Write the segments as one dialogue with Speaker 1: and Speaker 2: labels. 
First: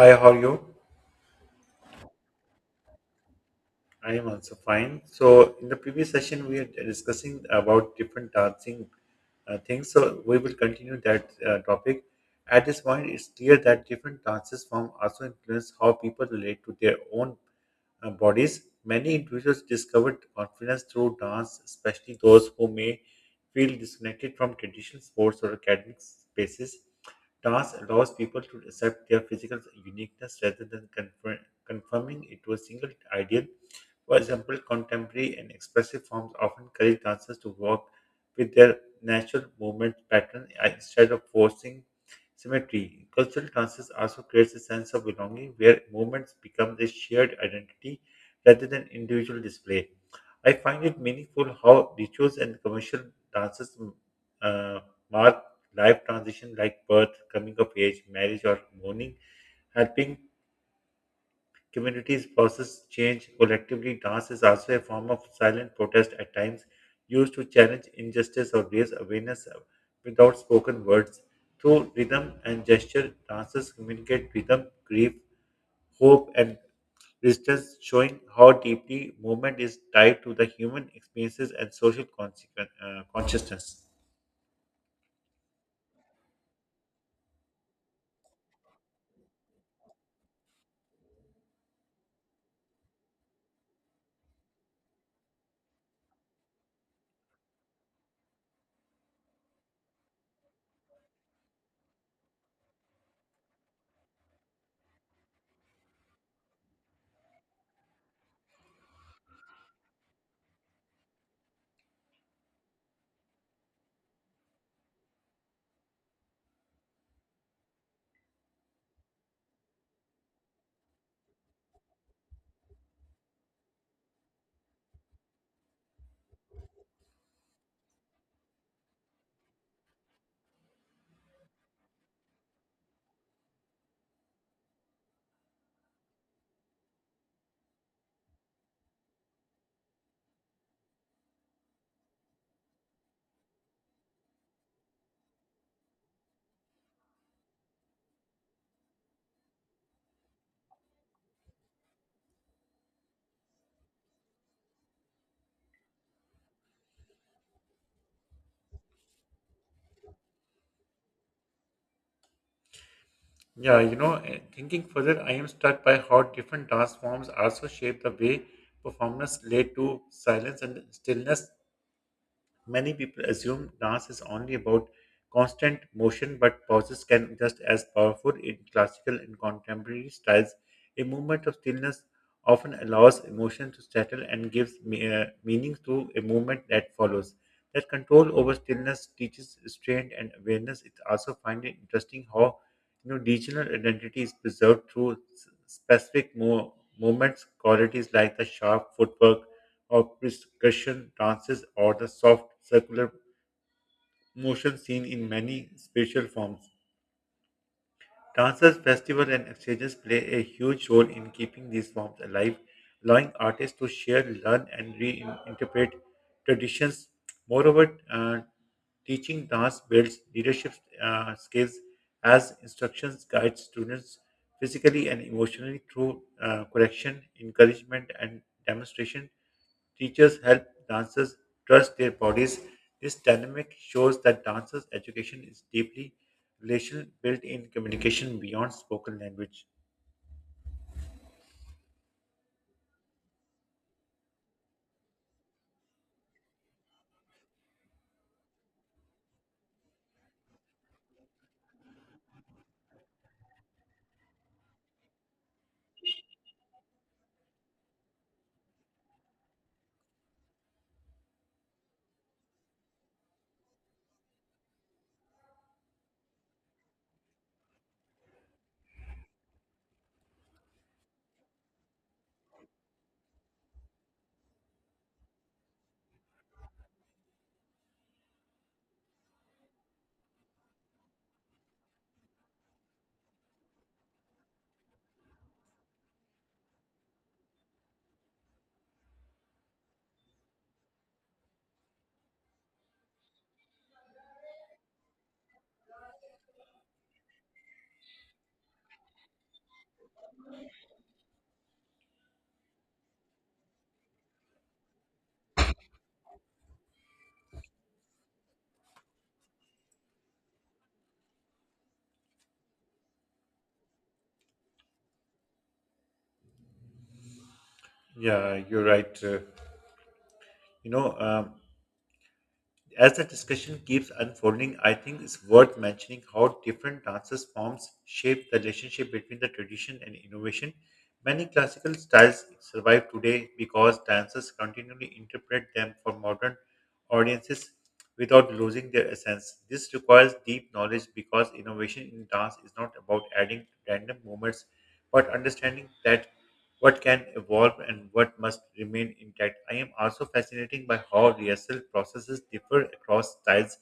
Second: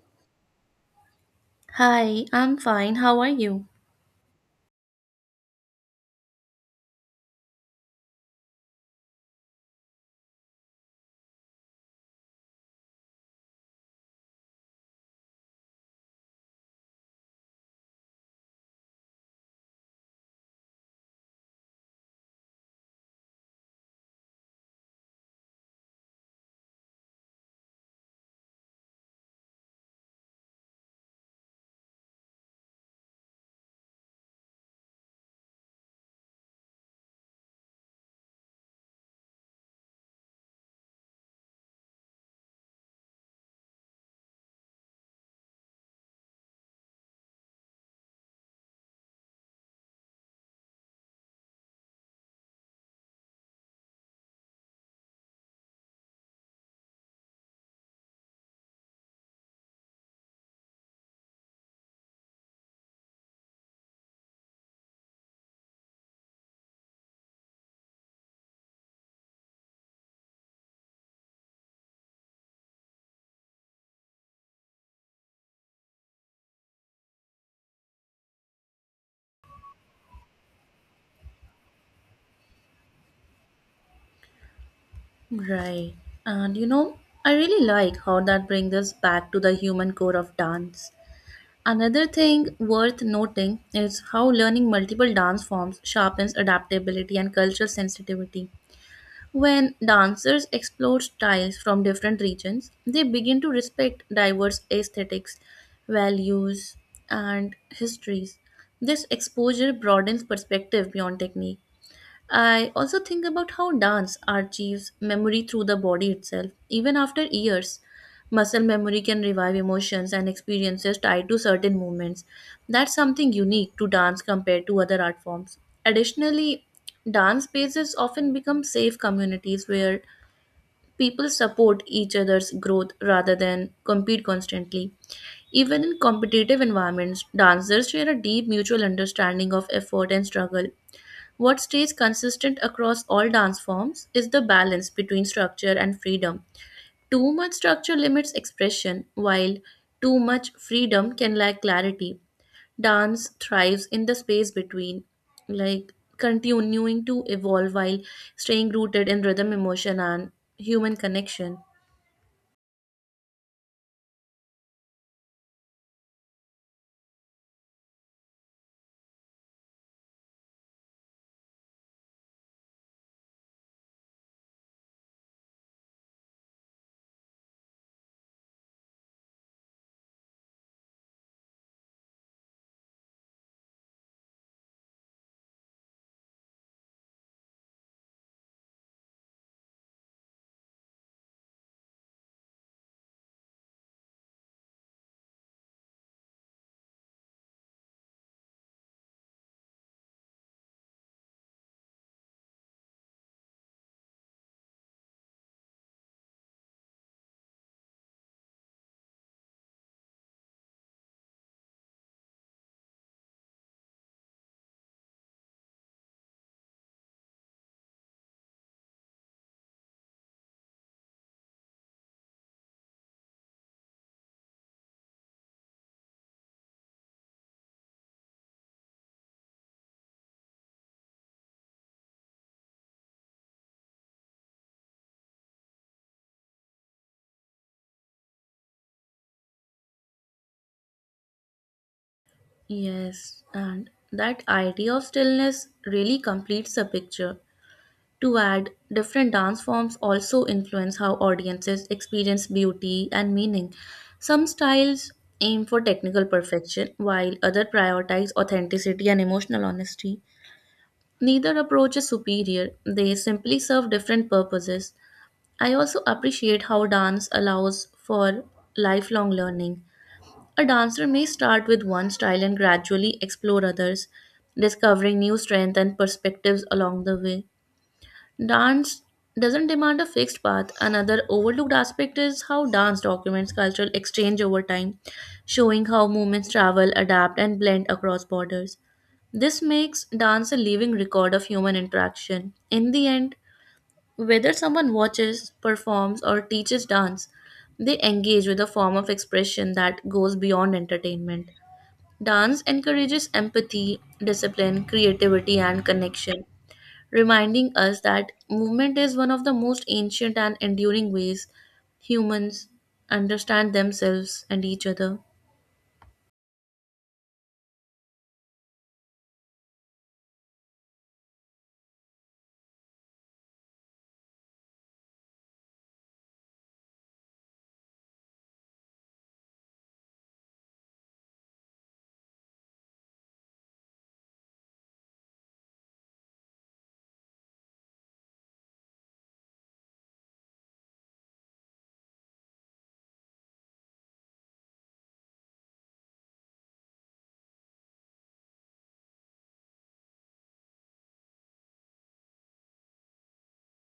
Speaker 1: Hi, how are you?
Speaker 2: Hi, I'm fine. How are you?
Speaker 1: I am also fine. So, in the previous session, we are discussing about different dancing things. So, we will continue that topic. At this point, it's clear that different dances form also influence how people relate to their own bodies. Many individuals discovered confidence through dance, especially those who may feel disconnected from traditional sports or academic spaces. Dance allows people to accept their physical uniqueness rather than confirming it to a single ideal. For example, contemporary and expressive forms often encourage dancers to work with their natural movement pattern instead of forcing symmetry. Cultural dances also creates a sense of belonging where movements become a shared identity rather than individual display. I find it meaningful how rituals and commercial dances uh, mark life transition like birth, coming of age, marriage, or mourning, helping communities process change collectively. Dance is also a form of silent protest at times, used to challenge injustice or raise awareness without spoken words. Through rhythm and gesture, dancers communicate rhythm, grief, hope, and resistance, showing how deeply movement is tied to the human experiences and social consciousness.
Speaker 2: Right. And you know, I really like how that brings us back to the human core of dance. Another thing worth noting is how learning multiple dance forms sharpens adaptability and cultural sensitivity. When dancers explore styles from different regions, they begin to respect diverse aesthetics, values, and histories. This exposure broadens perspective beyond technique. I also think about how dance archives memory through the body itself. Even after years, muscle memory can revive emotions and experiences tied to certain movements. That's something unique to dance compared to other art forms. Additionally, dance spaces often become safe communities where people support each other's growth rather than compete constantly. Even in competitive environments, dancers share a deep mutual understanding of effort and struggle. What stays consistent across all dance forms is the balance between structure and freedom. Too much structure limits expression, while too much freedom can lack clarity. Dance thrives in the space between, like continuing to evolve while staying rooted in rhythm, emotion, and human connection.
Speaker 1: Yeah, thinking further, I am struck by how different dance forms also shape the way performers relate to silence and stillness. Many people assume dance is only about constant motion, but pauses can just as powerful in classical and contemporary styles. A moment of stillness often allows emotion to settle and gives meaning to a movement that follows. That control over stillness teaches restraint and awareness. It's also find it interesting how regional identity is preserved through specific movements, qualities like the sharp footwork of percussion dances or the soft circular motion seen in many spatial forms. Dances, festivals, and exchanges play a huge role in keeping these forms alive, allowing artists to share, learn, and reinterpret traditions. Moreover, teaching dance builds leadership skills as instructions guide students physically and emotionally through correction, encouragement, and demonstration. Teachers help dancers trust their bodies. This dynamic shows that dancers' education is deeply relational, built in communication beyond spoken language.
Speaker 2: Yes, and that idea of stillness really completes the picture. To add, different dance forms also influence how audiences experience beauty and meaning. Some styles aim for technical perfection, while others prioritize authenticity and emotional honesty. Neither approach is superior, they simply serve different purposes. I also appreciate how dance allows for lifelong learning. A dancer may start with one style and gradually explore others, discovering new strengths and perspectives along the way. Dance doesn't demand a fixed path. Another overlooked aspect is how dance documents cultural exchange over time, showing how movements travel, adapt, and blend across borders. This makes dance a living record of human interaction. In the end, whether someone watches, performs, or teaches dance, they engage with a form of expression that goes beyond entertainment. Dance encourages empathy, discipline, creativity, and connection, reminding us that movement is one of the most ancient and enduring ways humans understand themselves and each other.
Speaker 1: Yeah, you're right. You know, um, As the discussion keeps unfolding, I think it's worth mentioning how different dances forms shape the relationship between the tradition and innovation. Many classical styles survive today because dancers continually interpret them for modern audiences without losing their essence. This requires deep knowledge because innovation in dance is not about adding random movements but understanding that what can evolve and what must remain intact. I am also fascinated by how rehearsal processes differ across styles.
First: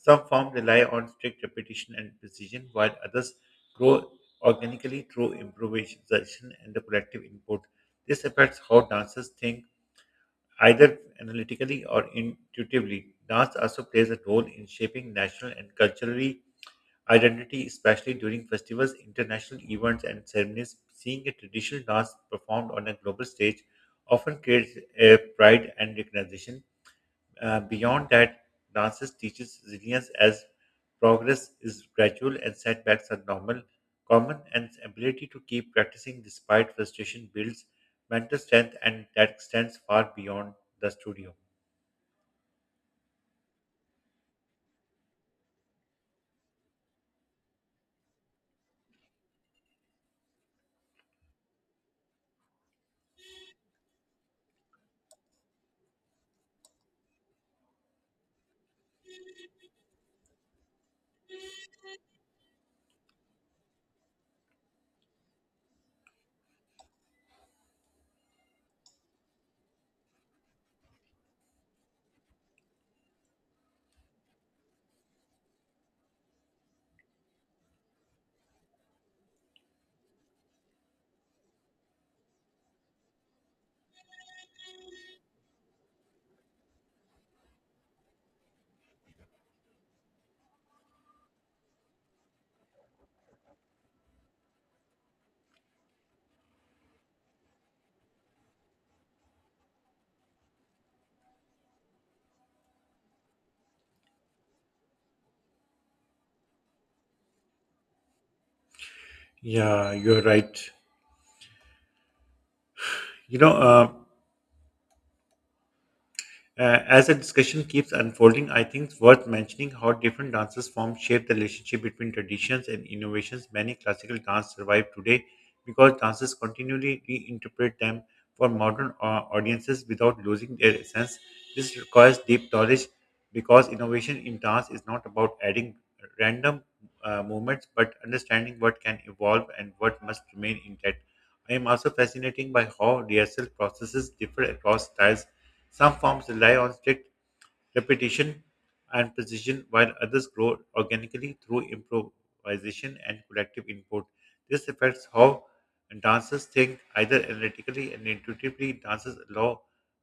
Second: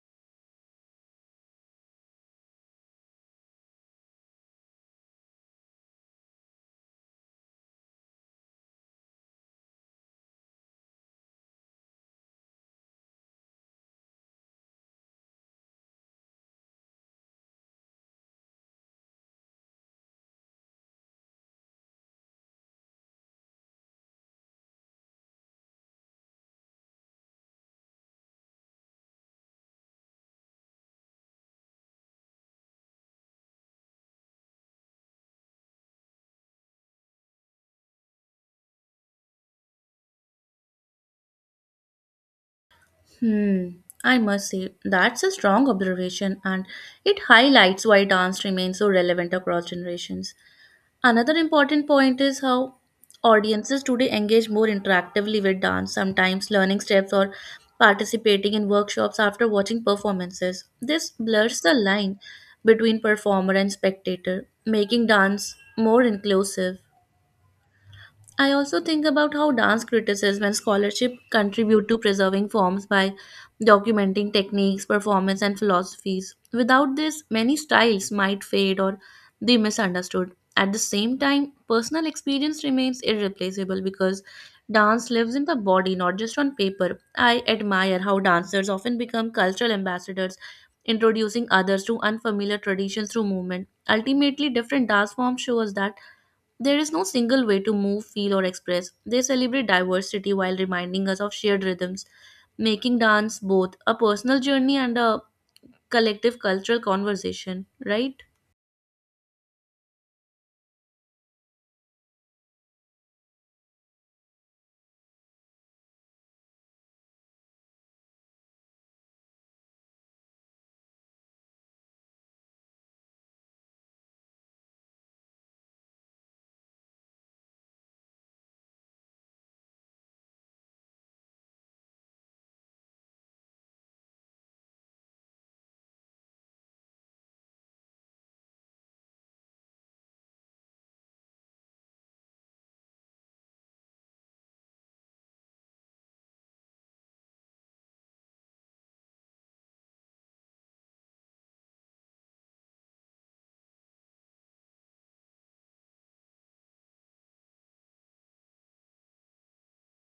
Speaker 1: Some forms rely on strict repetition and precision, while others grow organically through improvisation and the collective input. This affects how dancers think, either analytically or intuitively. Dance also plays a role in shaping national and culturally identity, especially during festivals, international events, and ceremonies. Seeing a traditional dance performed on a global stage often creates a pride and recognition. Beyond that, dances teaches resilience as progress is gradual and setbacks are normal, common, and ability to keep practicing despite frustration builds mental strength, and that extends far beyond the studio.
Speaker 2: Hmm, I must say, that's a strong observation and it highlights why dance remains so relevant across generations. Another important point is how audiences today engage more interactively with dance, sometimes learning steps or participating in workshops after watching performances. This blurs the line between performer and spectator, making dance more inclusive. I also think about how dance criticism and scholarship contribute to preserving forms by documenting techniques, performance, and philosophies. Without this, many styles might fade or be misunderstood. At the same time, personal experience remains irreplaceable because dance lives in the body, not just on paper. I admire how dancers often become cultural ambassadors, introducing others to unfamiliar traditions through movement. Ultimately, different dance forms show us that there is no single way to move, feel, or express. They celebrate diversity while reminding us of shared rhythms, making dance both a personal journey and a collective cultural conversation, right?
Speaker 1: Yeah, you're right. You know. As the discussion keeps unfolding, I think it's worth mentioning how different dances forms shape the relationship between traditions and innovations. Many classical dance survive today because dancers continually reinterpret them for modern audiences without losing their essence. This requires deep knowledge because innovation in dance is not about adding random movements but understanding what can evolve and what must remain intact. I am also fascinated by how rehearsal processes differ across styles. Some forms rely on strict repetition and precision, while others grow organically through improvisation and collective input. This affects how dancers think, either analytically and intuitively. Dances allow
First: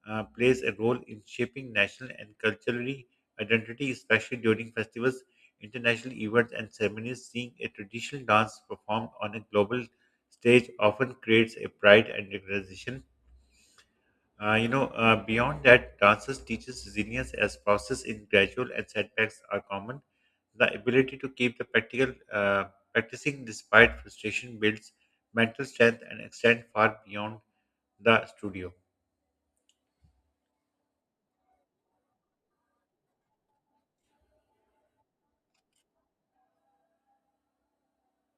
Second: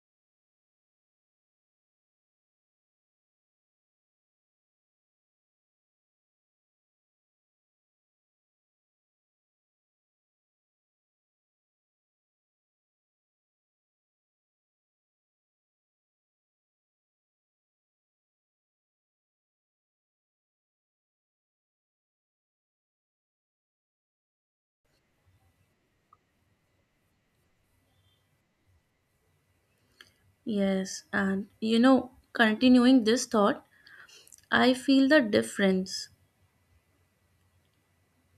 Speaker 1: Plays a role in shaping national and culturally identity, especially during festivals, international events, and ceremonies. Seeing a traditional dance performed on a global stage often creates a pride and recognition. Beyond that, dances teaches resilience as process in gradual and setbacks are common. The ability to keep the practical practicing despite frustration builds mental strength and extend far beyond the studio.
Speaker 2: Yes, and you know, continuing this thought, I feel the difference.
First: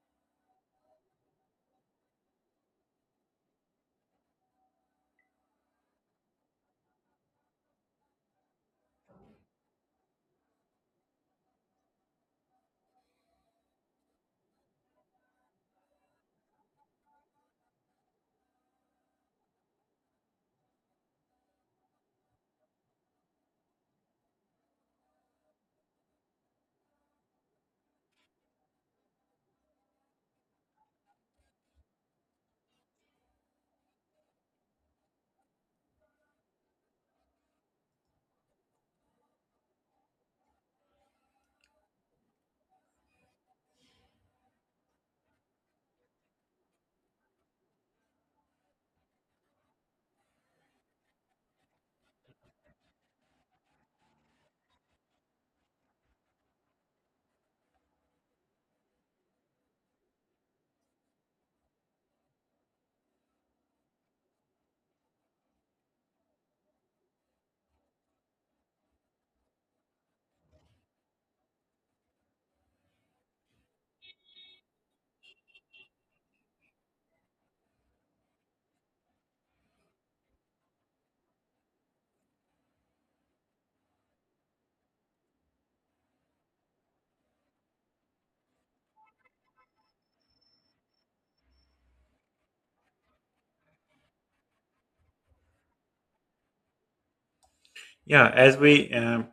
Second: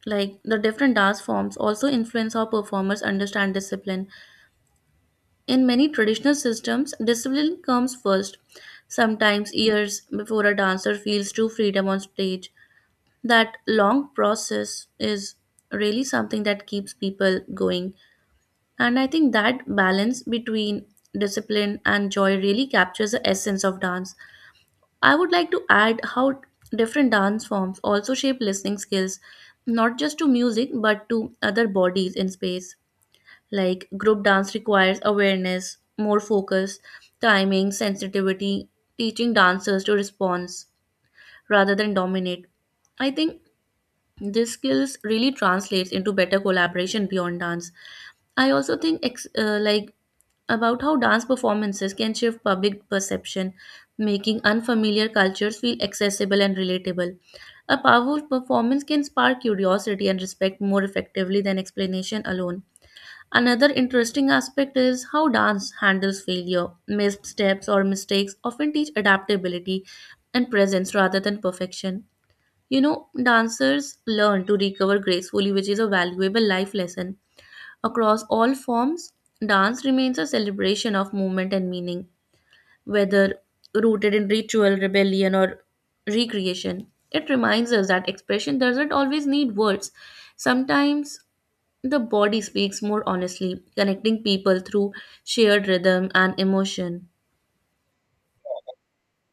Speaker 2: Like the different dance forms also influence how performers understand discipline. In many traditional systems, discipline comes first, sometimes years before a dancer feels true freedom on stage. That long process is really something that keeps people going, and I think that balance between discipline and joy really captures the essence of dance. I would like to add how different dance forms also shape listening skills, not just to music but to other bodies in space. Like group dance requires awareness, more focus, timing sensitivity, teaching dancers to respond rather than dominate. I think this skills really translates into better collaboration beyond dance. I also think like about how dance performances can shift public perception, making unfamiliar cultures feel accessible and relatable. A powerful performance can spark curiosity and respect more effectively than explanation alone. Another interesting aspect is how dance handles failure. Missteps or mistakes often teach adaptability and presence rather than perfection. You know, dancers learn to recover gracefully, which is a valuable life lesson. Across all forms, dance remains a celebration of movement and meaning, whether rooted in ritual, rebellion, or recreation. It reminds us that expression doesn't always need words. Sometimes the body speaks more honestly, connecting people through shared rhythm and emotion.
Speaker 1: Yeah, as we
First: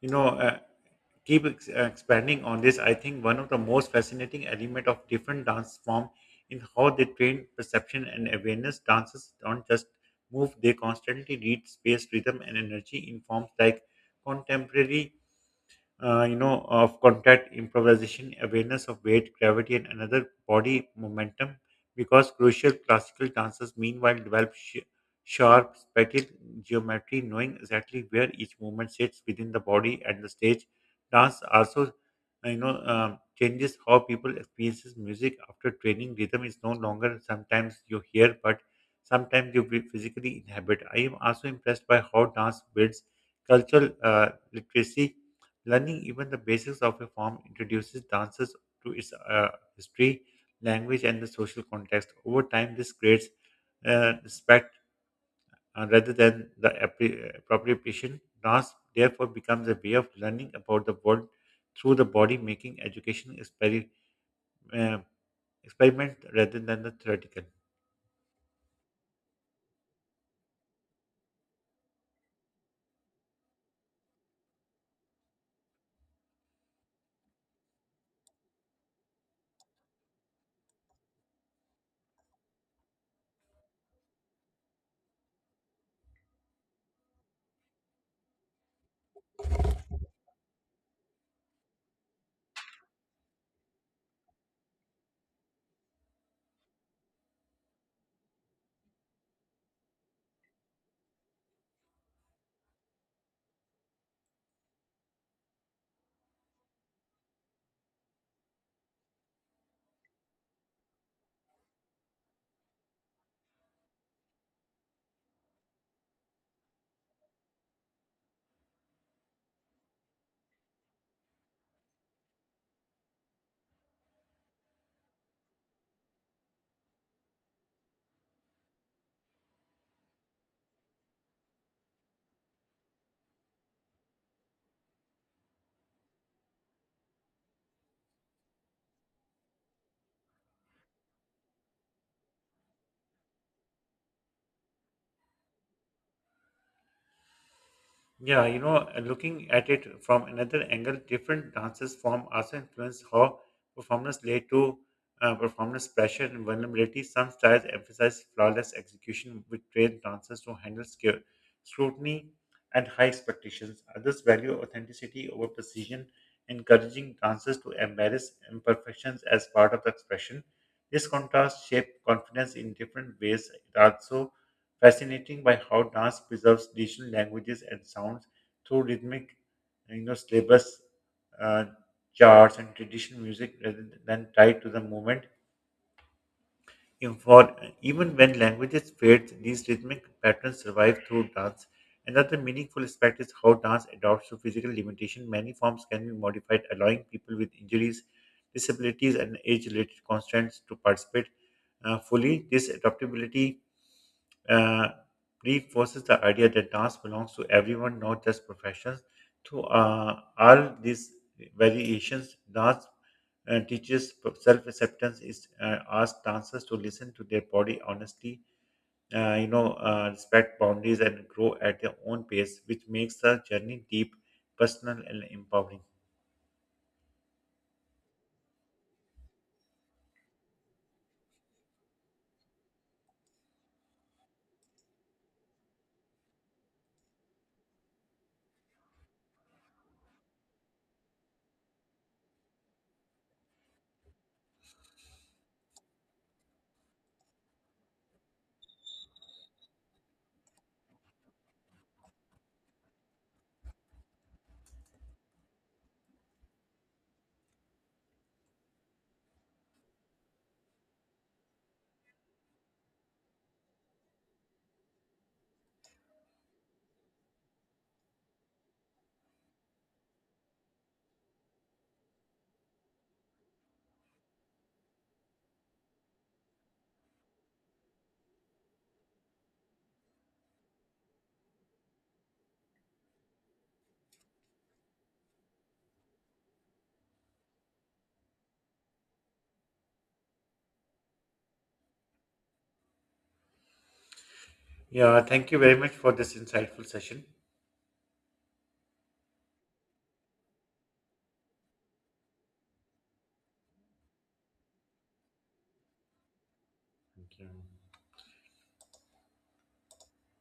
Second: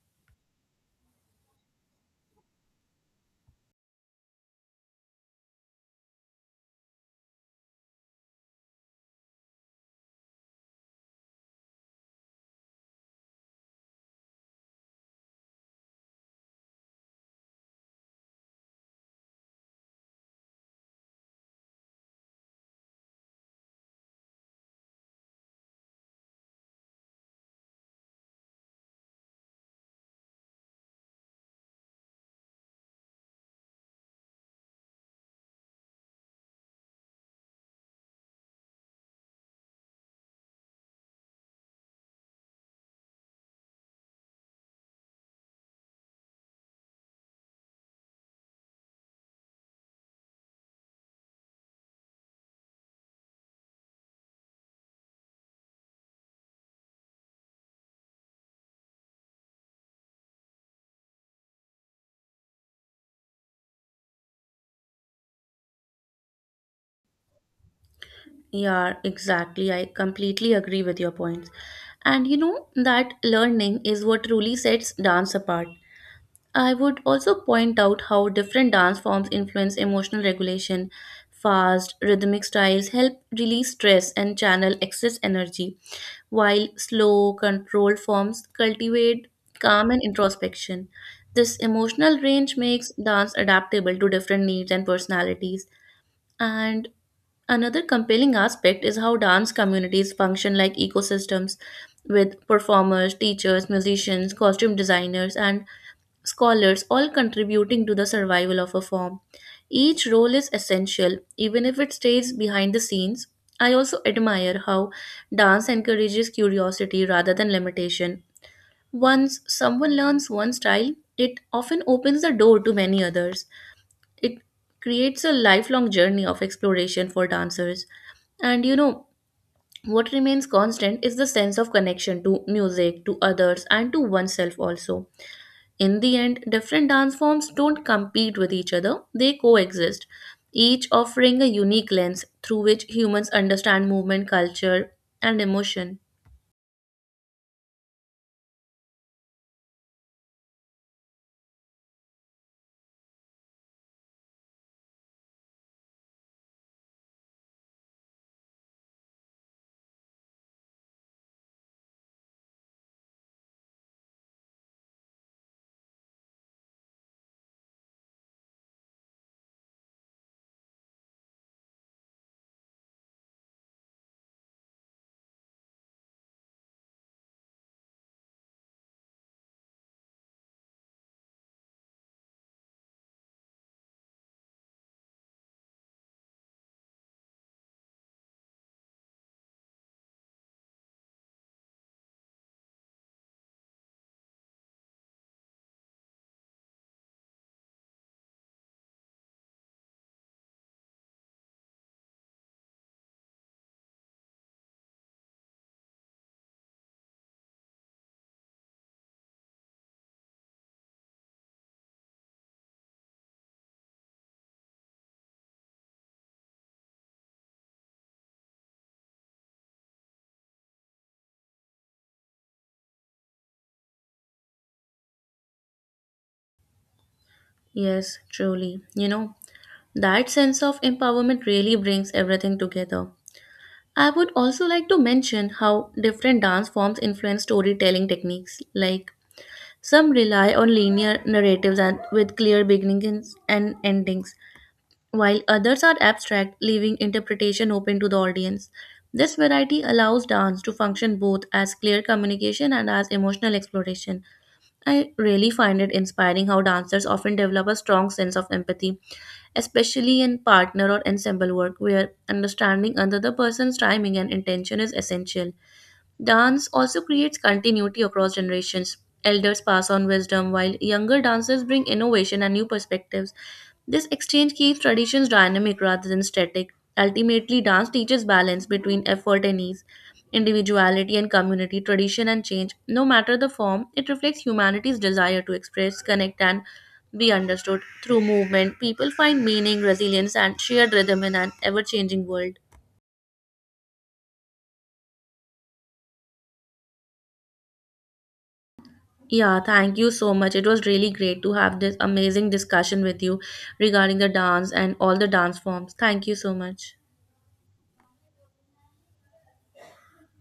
Speaker 1: you know uh, expanding on this, I think one of the most fascinating element of different dance form is how they train perception and awareness. Dancers don't just move; they constantly read space, rhythm, and energy in forms like contemporary of contact improvisation, awareness of weight, gravity, and another body momentum, because crucial classical dancers meanwhile develop sharp, spatial geometry, knowing exactly where each movement sits within the body and the stage. Dance also, changes how people experiences music after training. Rhythm is no longer sometimes you hear, but sometimes you will physically inhabit. I am also impressed by how dance builds cultural literacy. Learning even the basics of a form introduces dances to its history, language, and the social context. Over time, this creates respect rather than the appropriation. Dance therefore becomes a way of learning about the world through the body, making education uh, experiment rather than the theoretical.
Speaker 2: Yeah, exactly. I completely agree with your points. And you know that learning is what truly sets dance apart. I would also point out how different dance forms influence emotional regulation. Fast, rhythmic styles help release stress and channel excess energy, while slow, controlled forms cultivate calm and introspection. This emotional range makes dance adaptable to different needs and personalities. And another compelling aspect is how dance communities function like ecosystems, with performers, teachers, musicians, costume designers, and scholars all contributing to the survival of a form. Each role is essential, even if it stays behind the scenes. I also admire how dance encourages curiosity rather than limitation. Once someone learns one style, it often opens the door to many others. It creates a lifelong journey of exploration for dancers. And you know, what remains constant is the sense of connection to music, to others, and to oneself also. In the end, different dance forms don't compete with each other, they coexist, each offering a unique lens through which humans understand movement, culture, and emotion.
Speaker 1: Yeah, looking at it from another angle, different dances form also influence how performers relate to performance pressure and vulnerability. Some styles emphasize flawless execution, which train dancers to handle scrutiny and high expectations. Others value authenticity over precision, encouraging dancers to embrace imperfections as part of the expression. This contrast shapes confidence in different ways. It also fascinating by how dance preserves traditional languages and sounds through rhythmic, syllabus uh, charts and traditional music rather than tied to the moment. In for even when languages fade, these rhythmic patterns survive through dance. Another meaningful aspect is how dance adapts to physical limitation. Many forms can be modified, allowing people with injuries, disabilities, and age-related constraints to participate fully. This adaptability uh, reinforces the idea that dance belongs to everyone, not just professionals. Through all these variations, dance teaches self acceptance, is asks dancers to listen to their body honestly, respect boundaries, and grow at their own pace, which makes the journey deep, personal, and empowering.
Speaker 2: Yes, truly. You know, that sense of empowerment really brings everything together. I would also like to mention how different dance forms influence storytelling techniques. Like some rely on linear narratives and with clear beginnings and endings, while others are abstract, leaving interpretation open to the audience. This variety allows dance to function both as clear communication and as emotional exploration. I really find it inspiring how dancers often develop a strong sense of empathy, especially in partner or ensemble work where understanding another person's timing and intention is essential. Dance also creates continuity across generations. Elders pass on wisdom while younger dancers bring innovation and new perspectives. This exchange keeps traditions dynamic rather than static. Ultimately, dance teaches balance between effort and ease, individuality and community, tradition and change. No matter the form, it reflects humanity's desire to express, connect, and be understood. Through movement, people find meaning, resilience, and shared rhythm in an ever changing world.
Speaker 1: Yeah, thank you very much for this insightful session.
Speaker 2: Yeah, thank you so much. It was really great to have this amazing discussion with you regarding the dance and all the dance forms. Thank you so much.
Speaker 1: Thank you.